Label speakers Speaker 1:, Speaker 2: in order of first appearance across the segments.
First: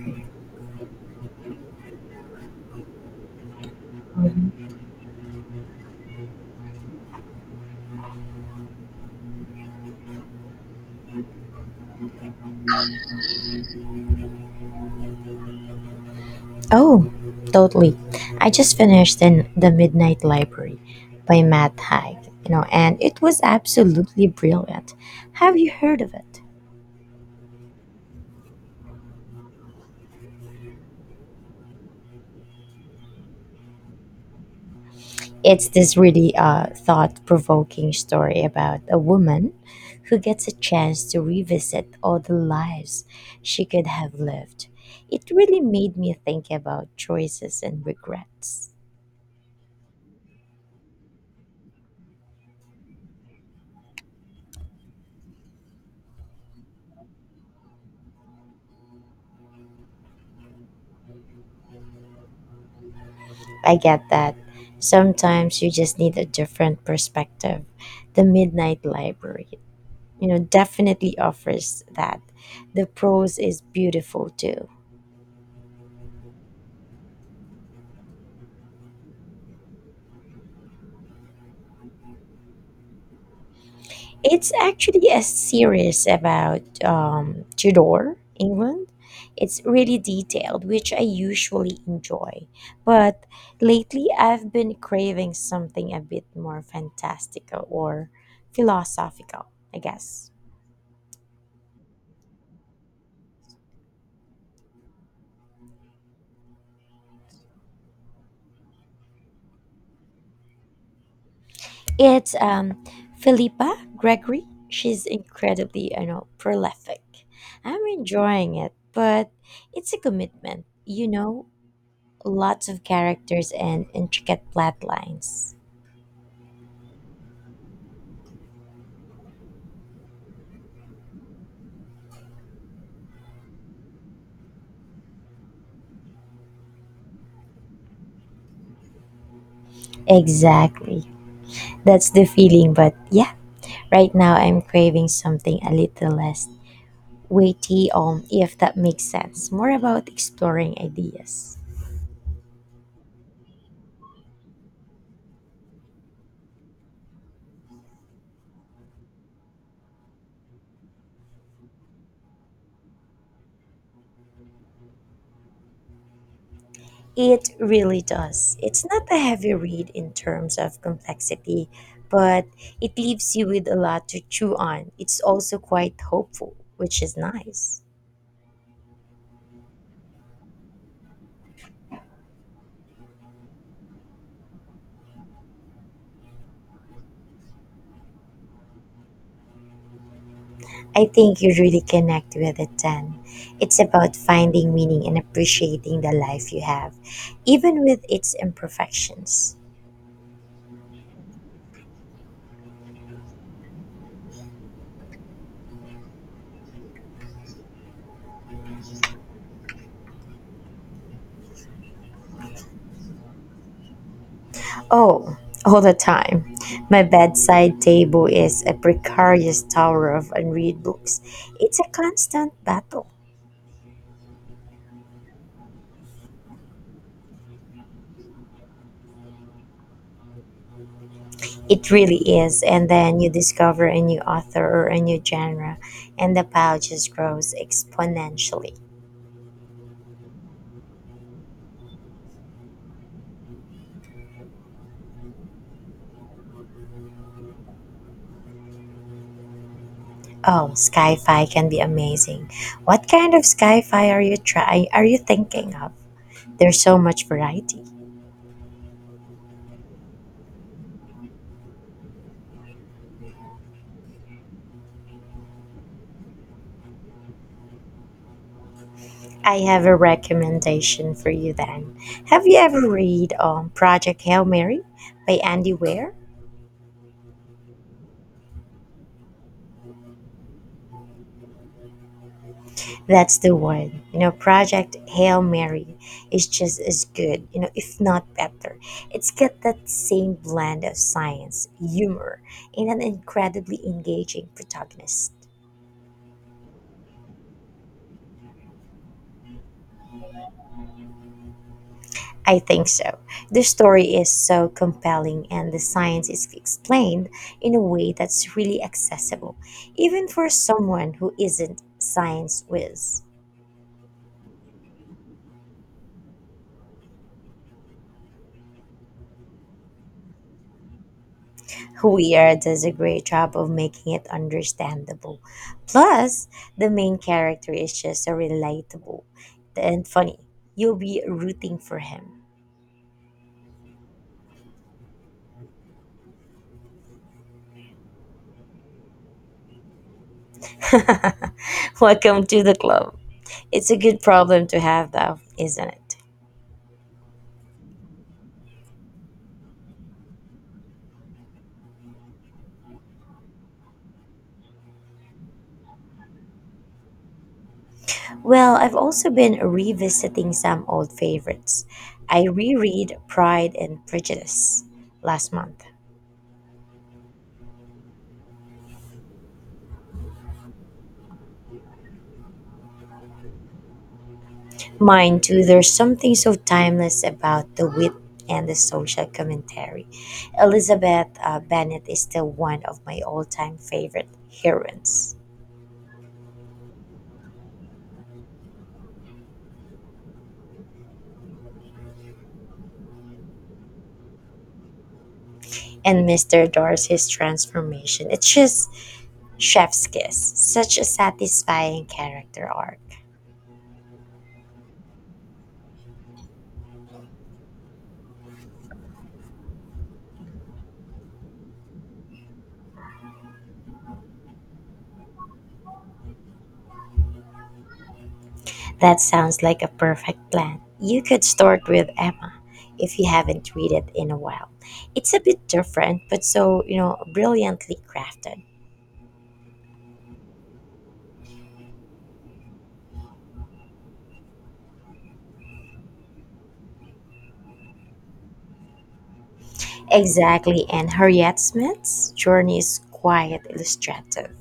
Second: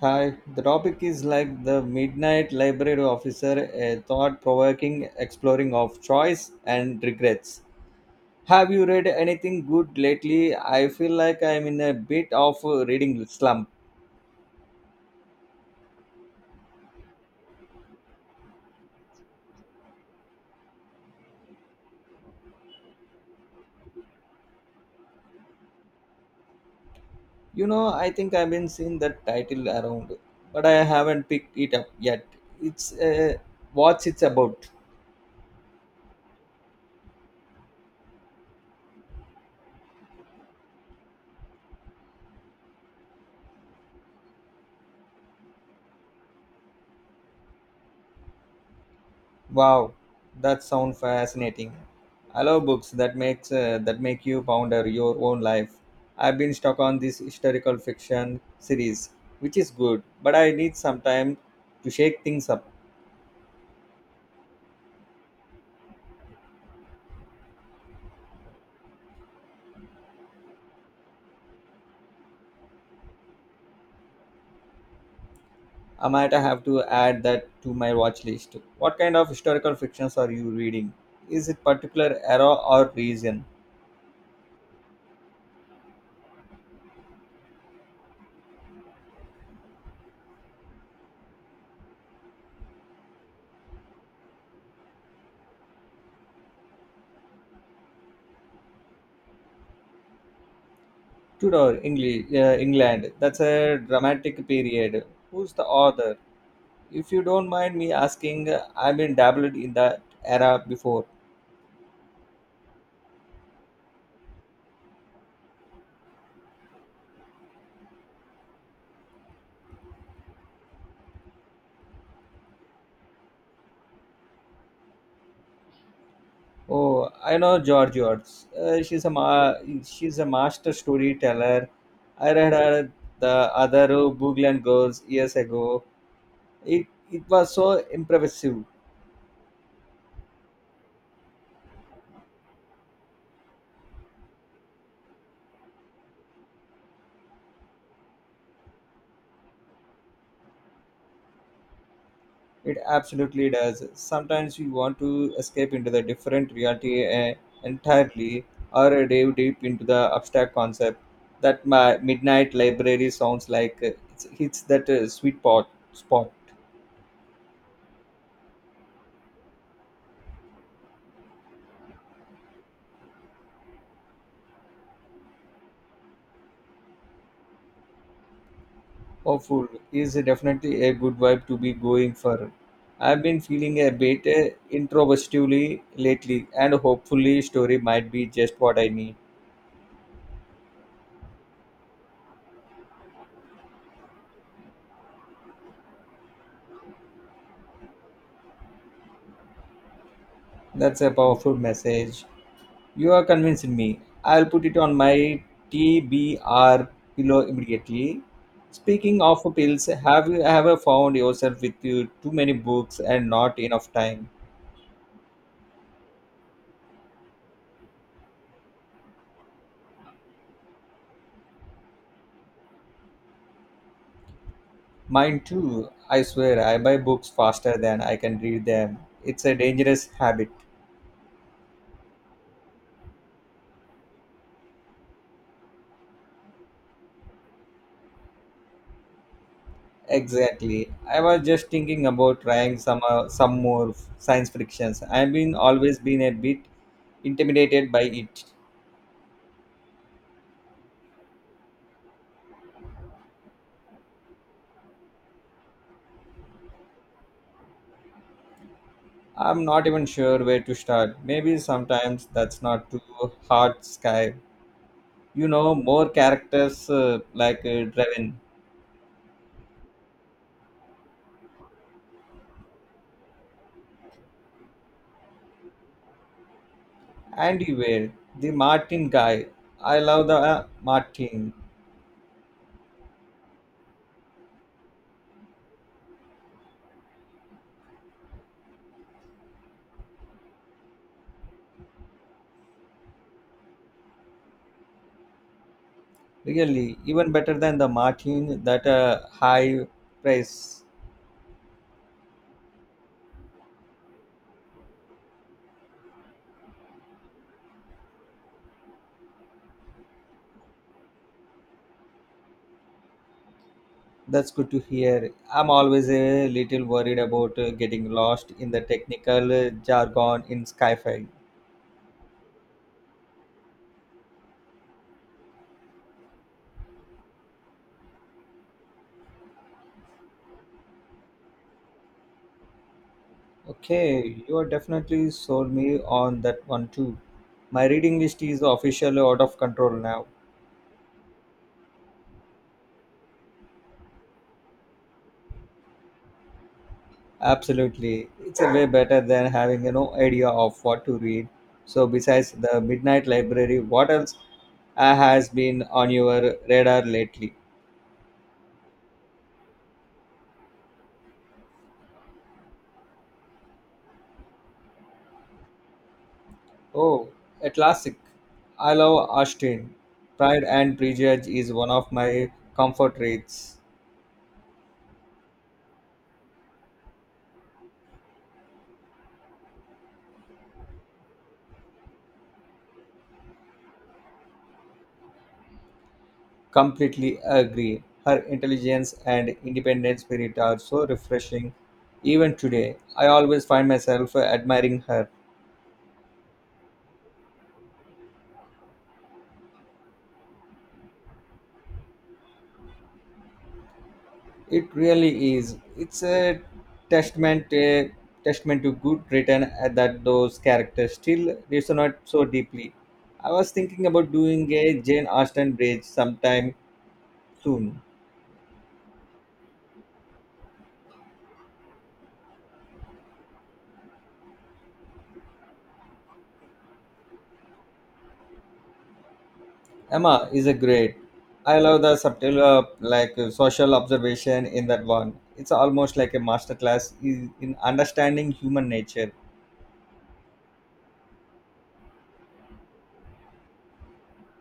Speaker 1: Hi, the topic is like the Midnight Library Officer, a thought provoking exploring of choice and regrets. Have you read anything good lately? I feel like I'm in a bit of a reading slump.
Speaker 2: Oh, totally. I just finished in The Midnight Library by Matt Haig, and it was absolutely brilliant. Have you heard of it?
Speaker 1: You know, I think I've been seeing that title around, but I haven't picked it up yet. It's what's it's about.
Speaker 2: It's this really thought provoking story about a woman who gets a chance to revisit all the lives she could have lived. It really made me think about choices and regrets.
Speaker 1: Wow, that sounds fascinating. I love books that makes that make you ponder your own life. I've been stuck on this historical fiction series, which is good, but I need some time to shake things up.
Speaker 2: I get that. Sometimes you just need a different perspective. The Midnight Library, definitely offers that. The prose is beautiful too.
Speaker 1: I might have to add that to my watch list. What kind of historical fictions are you reading? Is it particular era or region?
Speaker 2: It's actually a series about Tudor England. It's really detailed, which I usually enjoy. But lately, I've been craving something a bit more fantastical or philosophical, I guess.
Speaker 1: England. That's a dramatic period. Who's the author? If you don't mind me asking, I've been dabbled in that era before.
Speaker 2: It's Philippa Gregory. She's incredibly, prolific. I'm enjoying it, but it's a commitment. Lots of characters and intricate plot lines.
Speaker 1: Oh, I know George. Uh, she's a ma- she's a master storyteller. I read her the other Booglian Girls years ago. It was so impressive.
Speaker 2: Exactly. That's the feeling. But yeah, right now I'm craving something a little less weighty, if that makes sense. More about exploring ideas.
Speaker 1: It absolutely does. Sometimes you want to escape into the different reality entirely, or dive deep into the abstract concept. That my midnight library sounds like it's that sweet pot spot.
Speaker 2: It really does. It's not a heavy read in terms of complexity, but it leaves you with a lot to chew on. It's also quite hopeful, which is nice.
Speaker 1: Oh, food is definitely a good vibe to be going for. I've been feeling a bit introspectively lately, and hopefully, story might be just what I need.
Speaker 2: I think you really connect with it then. It's about finding meaning and appreciating the life you have, even with its imperfections.
Speaker 1: That's a powerful message. You are convincing me. I'll put it on my TBR pillow immediately. Speaking of pills, have you ever found yourself with you too many books and not enough time?
Speaker 2: Oh, all the time. My bedside table is a precarious tower of unread books. It's a constant battle.
Speaker 1: Mine too. I swear, I buy books faster than I can read them. It's a dangerous habit.
Speaker 2: It really is. And then you discover a new author or a new genre, and the pile just grows exponentially.
Speaker 1: Exactly. I was just thinking about trying some more f- science frictions. I've been always been a bit intimidated by it.
Speaker 2: Oh, sci-fi can be amazing. What kind of sci-fi are you thinking of? There's so much variety.
Speaker 1: I'm not even sure where to start. Maybe sometimes that's not too hard, Sky. You know, more characters like Draven,
Speaker 2: I have a recommendation for you then. Have you ever read Project Hail Mary by Andy Weir?
Speaker 1: Andy Wade, the Martin guy. I love the Martin.
Speaker 2: That's the one. Project Hail Mary is just as good, if not better. It's got that same blend of science, humor, and an incredibly engaging protagonist.
Speaker 1: Really, even better than the Martin that high price.
Speaker 2: I think so. The story is so compelling and the science is explained in a way that's really accessible, even for someone who isn't science whiz.
Speaker 1: That's good to hear. I'm always a little worried about getting lost in the technical jargon in Skyfi.
Speaker 2: Huir does a great job of making it understandable. Plus, the main character is just so relatable and funny. You'll be rooting for him.
Speaker 1: Okay, you are definitely sold me on that one too. My reading list is officially out of control now.
Speaker 2: Welcome to the club. It's a good problem to have, though, isn't it?
Speaker 1: Absolutely. It's a way better than having no idea of what to read. So besides the Midnight Library, what else has been on your radar lately?
Speaker 2: Well, I've also been revisiting some old favorites. I reread Pride and Prejudice last month.
Speaker 1: Oh, a classic. I love Austen. Pride and Prejudice is one of my comfort reads.
Speaker 2: Mine too. There's something so timeless about the wit and the social commentary. Elizabeth Bennet is still one of my all-time favorite heroines.
Speaker 1: Completely agree. Her intelligence and independent spirit are so refreshing. Even today, I always find myself admiring her.
Speaker 2: And Mr. Darcy's transformation. It's just chef's kiss. Such a satisfying character arc.
Speaker 1: It really is. It's a testament, a testament to good written that those characters still resonate so deeply. I was thinking about doing a Jane Austen bridge sometime soon.
Speaker 2: That sounds like a perfect plan. You could start with Emma if you haven't read it in a while. It's a bit different, but so, brilliantly crafted.
Speaker 1: Emma is a great. I love the subtle social observation in that one. It's almost like a masterclass in understanding human nature.
Speaker 2: Exactly, and Harriet Smith's journey is quite illustrative.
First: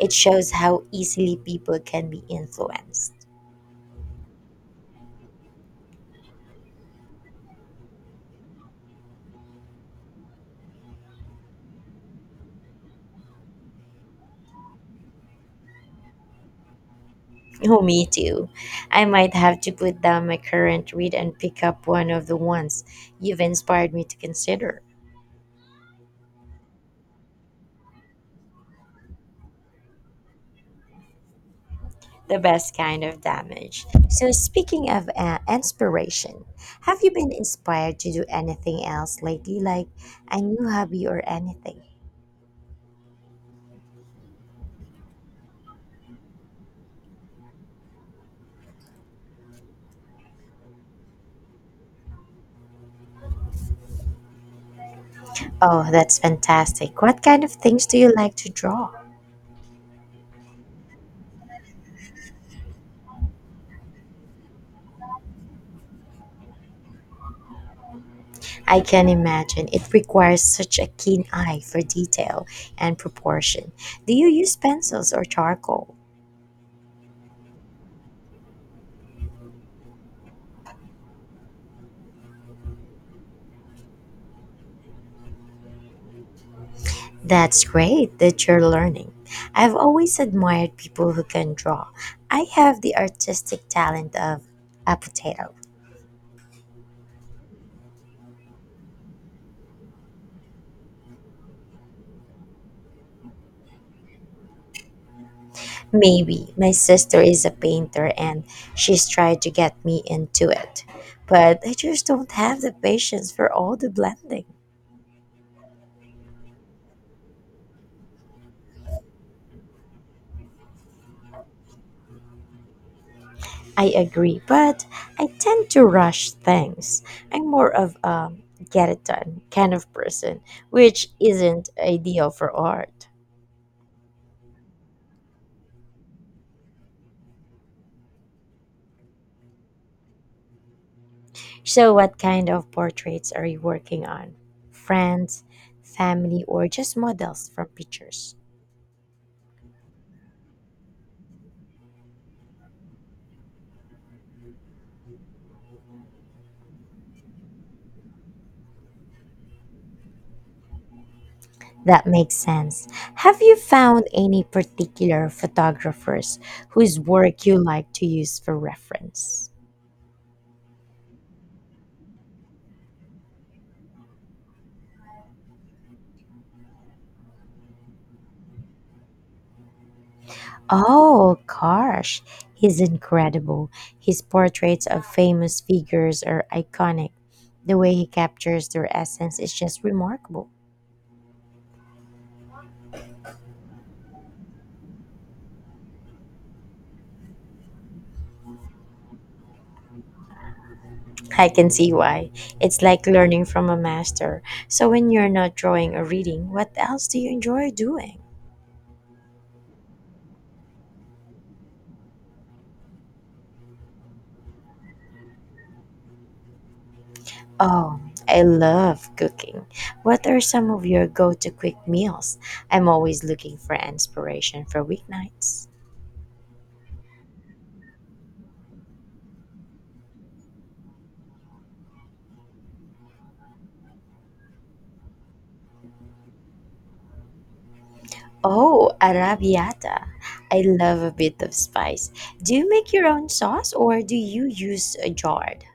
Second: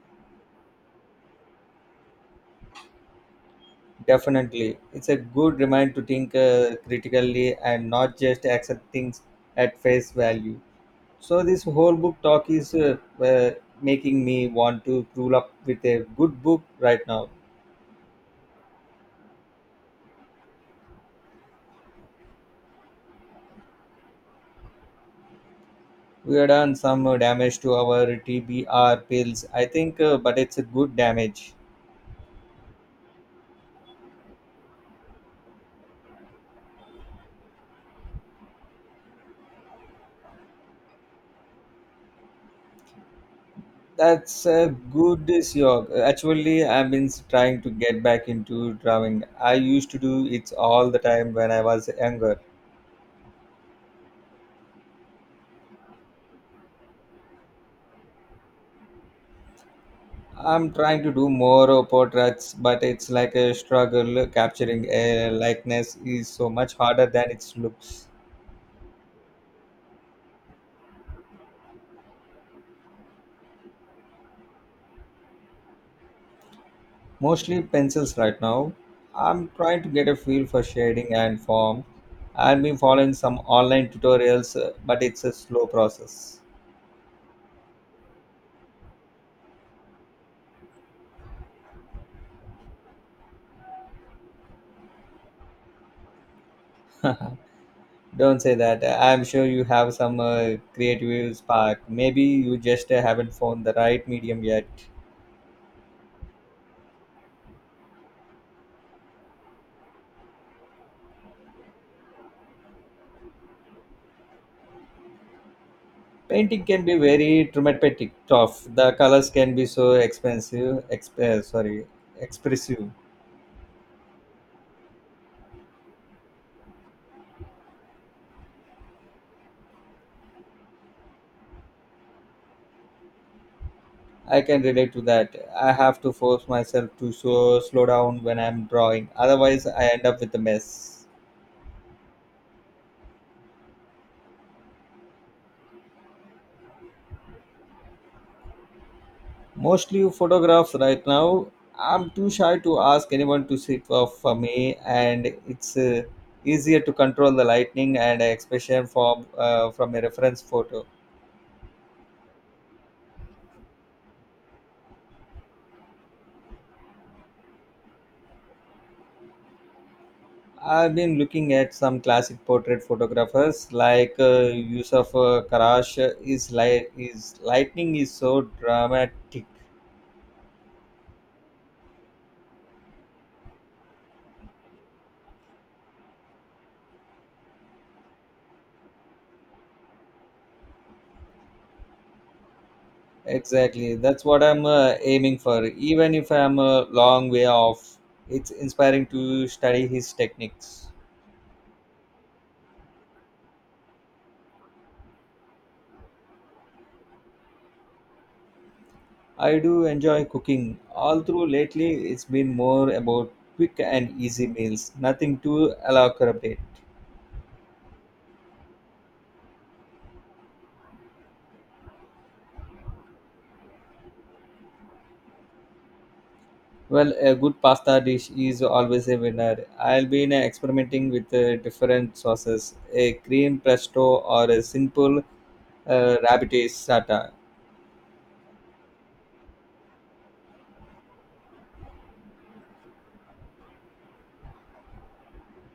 Speaker 2: It shows how easily people can be influenced.
Speaker 1: Definitely, it's a good reminder to think critically and not just accept things at face value. So this whole book talk is uh, making me want to pull up with a good book right now.
Speaker 2: Oh, me too. I might have to put down my current read and pick up one of the ones you've inspired me to consider.
Speaker 1: We have done some damage to our TBR pills, I think, but it's a good damage.
Speaker 2: The best kind of damage. So, speaking of inspiration, have you been inspired to do anything else lately, like a new hobby or anything?
Speaker 1: That's a good job. Actually, I've been trying to get back into drawing. I used to do it all the time when I was younger.
Speaker 2: Oh, that's fantastic. What kind of things do you like to draw?
Speaker 1: I'm trying to do more portraits, but it's like a struggle. Capturing a likeness is so much harder than it looks.
Speaker 2: I can imagine. It requires such a keen eye for detail and proportion. Do you use pencils or charcoal?
Speaker 1: Mostly pencils right now. I'm trying to get a feel for shading and form. I've been following some online tutorials, but it's a slow process.
Speaker 2: That's great that you're learning. I've always admired people who can draw. I have the artistic talent of a potato.
Speaker 1: Don't say that. I'm sure you have some creative spark. Maybe you just haven't found the right medium yet.
Speaker 2: Maybe my sister is a painter and she's tried to get me into it, but I just don't have the patience for all the blending.
Speaker 1: Painting can be very traumatic, tough. The colors can be so expressive.
Speaker 2: I agree, but I tend to rush things. I'm more of a get it done kind of person, which isn't ideal for art.
Speaker 1: I can relate to that. I have to force myself to so slow down when I'm drawing. Otherwise, I end up with a mess.
Speaker 2: So, what kind of portraits are you working on? Friends, family, or just models from pictures?
Speaker 1: Mostly photographs right now. I'm too shy to ask anyone to sit for me, and it's easier to control the lightning and expression from a reference photo.
Speaker 2: That makes sense. Have you found any particular photographers whose work you like to use for reference?
Speaker 1: I've been looking at some classic portrait photographers like Yusuf Karash. Is light is lightning is so dramatic.
Speaker 2: Oh gosh, he's incredible. His portraits of famous figures are iconic. The way he captures their essence is just remarkable.
Speaker 1: Exactly, that's what I'm aiming for. Even if I'm a long way off, it's inspiring to study his techniques.
Speaker 2: I can see why. It's like learning from a master. So when you're not drawing or reading, what else do you enjoy doing?
Speaker 1: I do enjoy cooking, although lately it's been more about quick and easy meals, nothing too elaborate.
Speaker 2: Oh, I love cooking. What are some of your go-to quick meals? I'm always looking for inspiration for weeknights.
Speaker 1: Well, a good pasta dish is always a winner. Experimenting with different sauces, a cream presto or a simple rabbit sata.
Speaker 2: Oh, arrabbiata. I love a bit of spice. Do you make your own sauce or do you use a jarred?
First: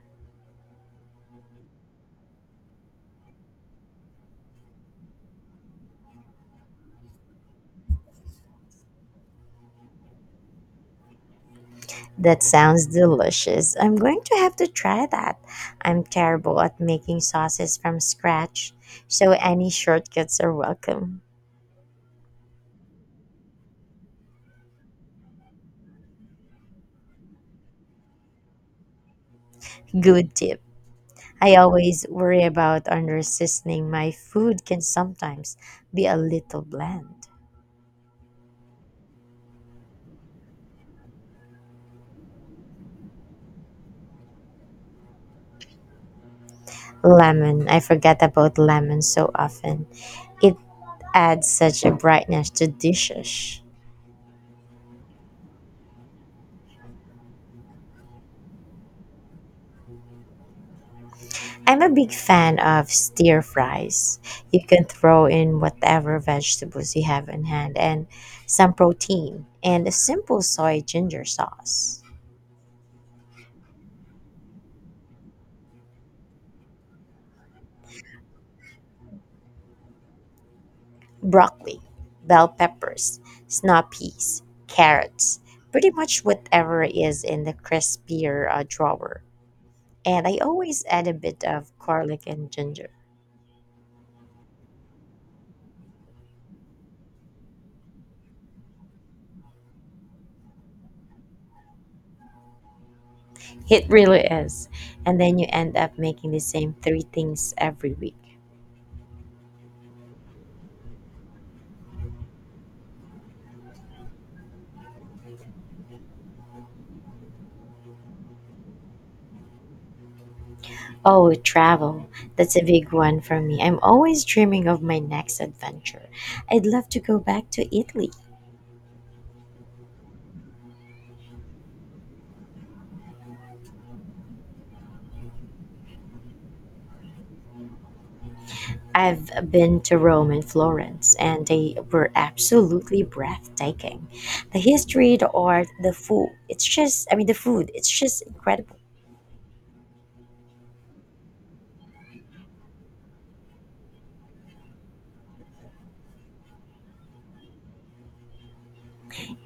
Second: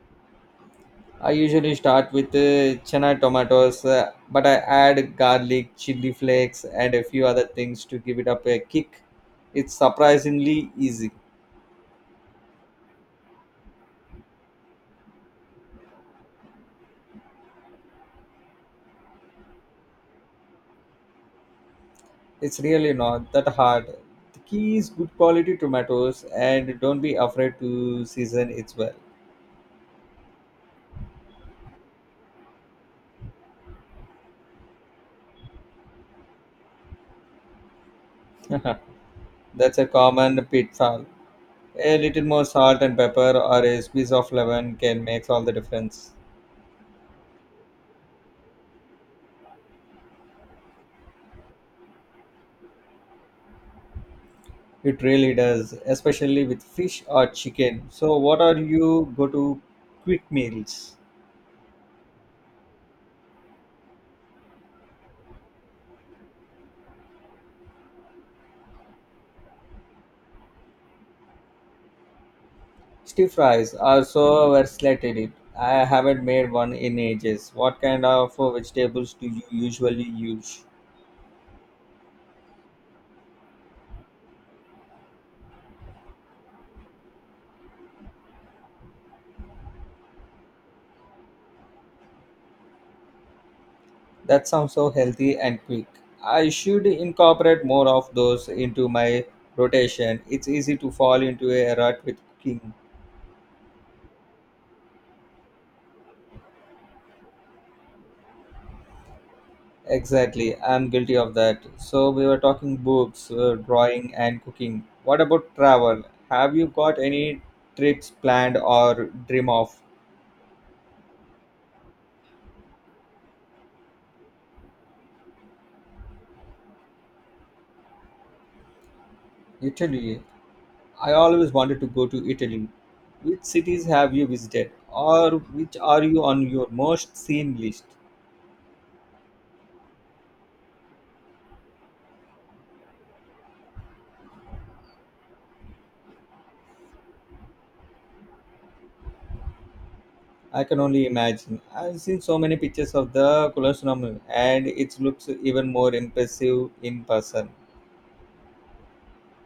Speaker 1: I usually start with chana tomatoes, but I add garlic, chili flakes, and a few other things to give it up a kick. It's surprisingly easy.
Speaker 2: That sounds delicious. I'm going to have to try that. I'm terrible at making sauces from scratch, so any shortcuts are welcome.
Speaker 1: It's really not that hard. The key is good quality tomatoes and don't be afraid to season it well.
Speaker 2: Good tip. I always worry about under seasoning. My food can sometimes be a little bland.
Speaker 1: That's a common pitfall. A little more salt and pepper or a squeeze of lemon can make all the difference.
Speaker 2: Lemon. I forget about lemon so often. It adds such a brightness to dishes.
Speaker 1: It really does, especially with fish or chicken. So, what are you go to quick meals?
Speaker 2: I'm a big fan of stir fries. You can throw in whatever vegetables you have in hand and some protein and a simple soy ginger sauce,
Speaker 1: Stir fries are so versatile. I haven't made one in ages. What kind of vegetables do you usually use?
Speaker 2: broccoli, bell peppers, snap peas, carrots, pretty much whatever is in the crispier drawer. And I always add a bit of garlic and ginger.
Speaker 1: That sounds so healthy and quick. I should incorporate more of those into my rotation. It's easy to fall into a rut with cooking.
Speaker 2: It really is. And then you end up making the same three things every week.
Speaker 1: Exactly, I'm guilty of that. So, we were talking books, drawing, and cooking. What about travel? Have you got any trips planned or dream of?
Speaker 2: Oh, travel. That's a big one for me. I'm always dreaming of my next adventure. I'd love to go back to Italy.
Speaker 1: Italy. I always wanted to go to Italy. Which cities have you visited, or which are you on your most seen list?
Speaker 2: I've been to Rome and Florence, and they were absolutely breathtaking. The history, the art, the food. It's just, I mean, the food, it's just incredible.
Speaker 1: I can only imagine. I've seen so many pictures of the Colosseum and it looks even more impressive in person.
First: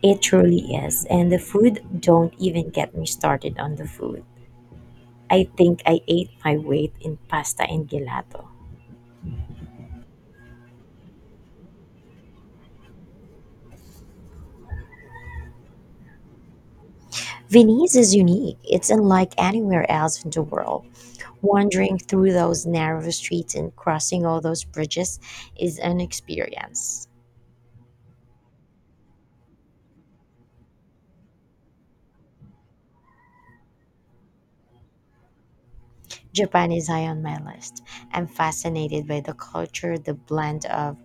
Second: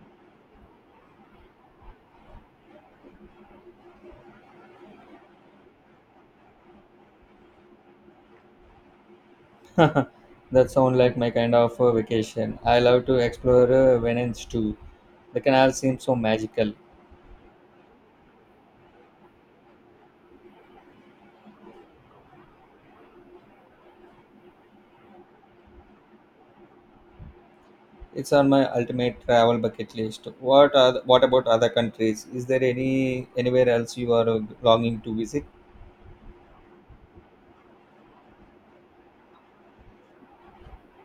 Speaker 2: It truly is. And the food, don't even get me started on the food. I think I ate my weight in pasta and gelato.
Speaker 1: That sounds like my kind of vacation. I love to explore Venice too. The canal seems so magical.
Speaker 2: Venice is unique. It's unlike anywhere else in the world. Wandering through those narrow streets and crossing all those bridges is an experience.
Speaker 1: It's on my ultimate travel bucket list. What are what about other countries? Is there any anywhere else you are longing to visit?
Speaker 2: Japan is high on my list. I'm fascinated by the culture, the blend of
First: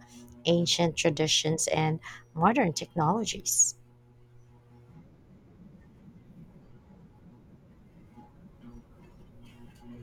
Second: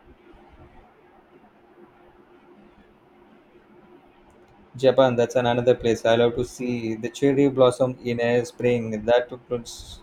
Speaker 2: ancient traditions and modern technologies.
Speaker 1: Japan, that's an another place I love to see. The cherry blossom in a spring. That looks